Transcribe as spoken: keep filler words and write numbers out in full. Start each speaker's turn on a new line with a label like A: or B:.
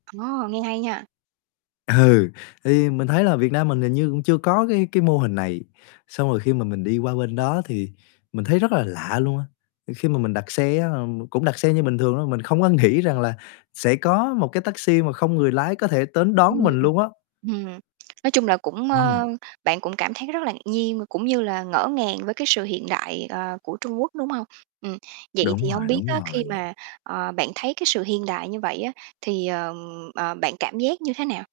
A: Ồ, nghe hay nha!
B: Ừ, thì mình thấy là Việt Nam mình hình như cũng chưa có cái cái mô hình này. Xong rồi khi mà mình đi qua bên đó thì mình thấy rất là lạ luôn á. Khi mà mình đặt xe á, ờm, cũng đặt xe như bình thường thôi, mình không có nghĩ rằng là sẽ có một cái taxi mà không người lái có thể tến
A: Ừm.
B: đón mình luôn á.
A: Ừm, nói chung là cũng,
B: Ờ.
A: ơ, bạn cũng cảm thấy rất là ngạc nhiên và cũng như là ngỡ ngàng với cái sự hiện đại, ờ, của Trung Quốc, đúng hông? Ừm. Vậy
B: Đúng
A: thì hông
B: rồi,
A: biết
B: đúng
A: á, khi
B: rồi.
A: mà, ờ, bạn thấy cái sự hiện đại như vậy á thì, ờm, ờ, bạn cảm giác như thế nào?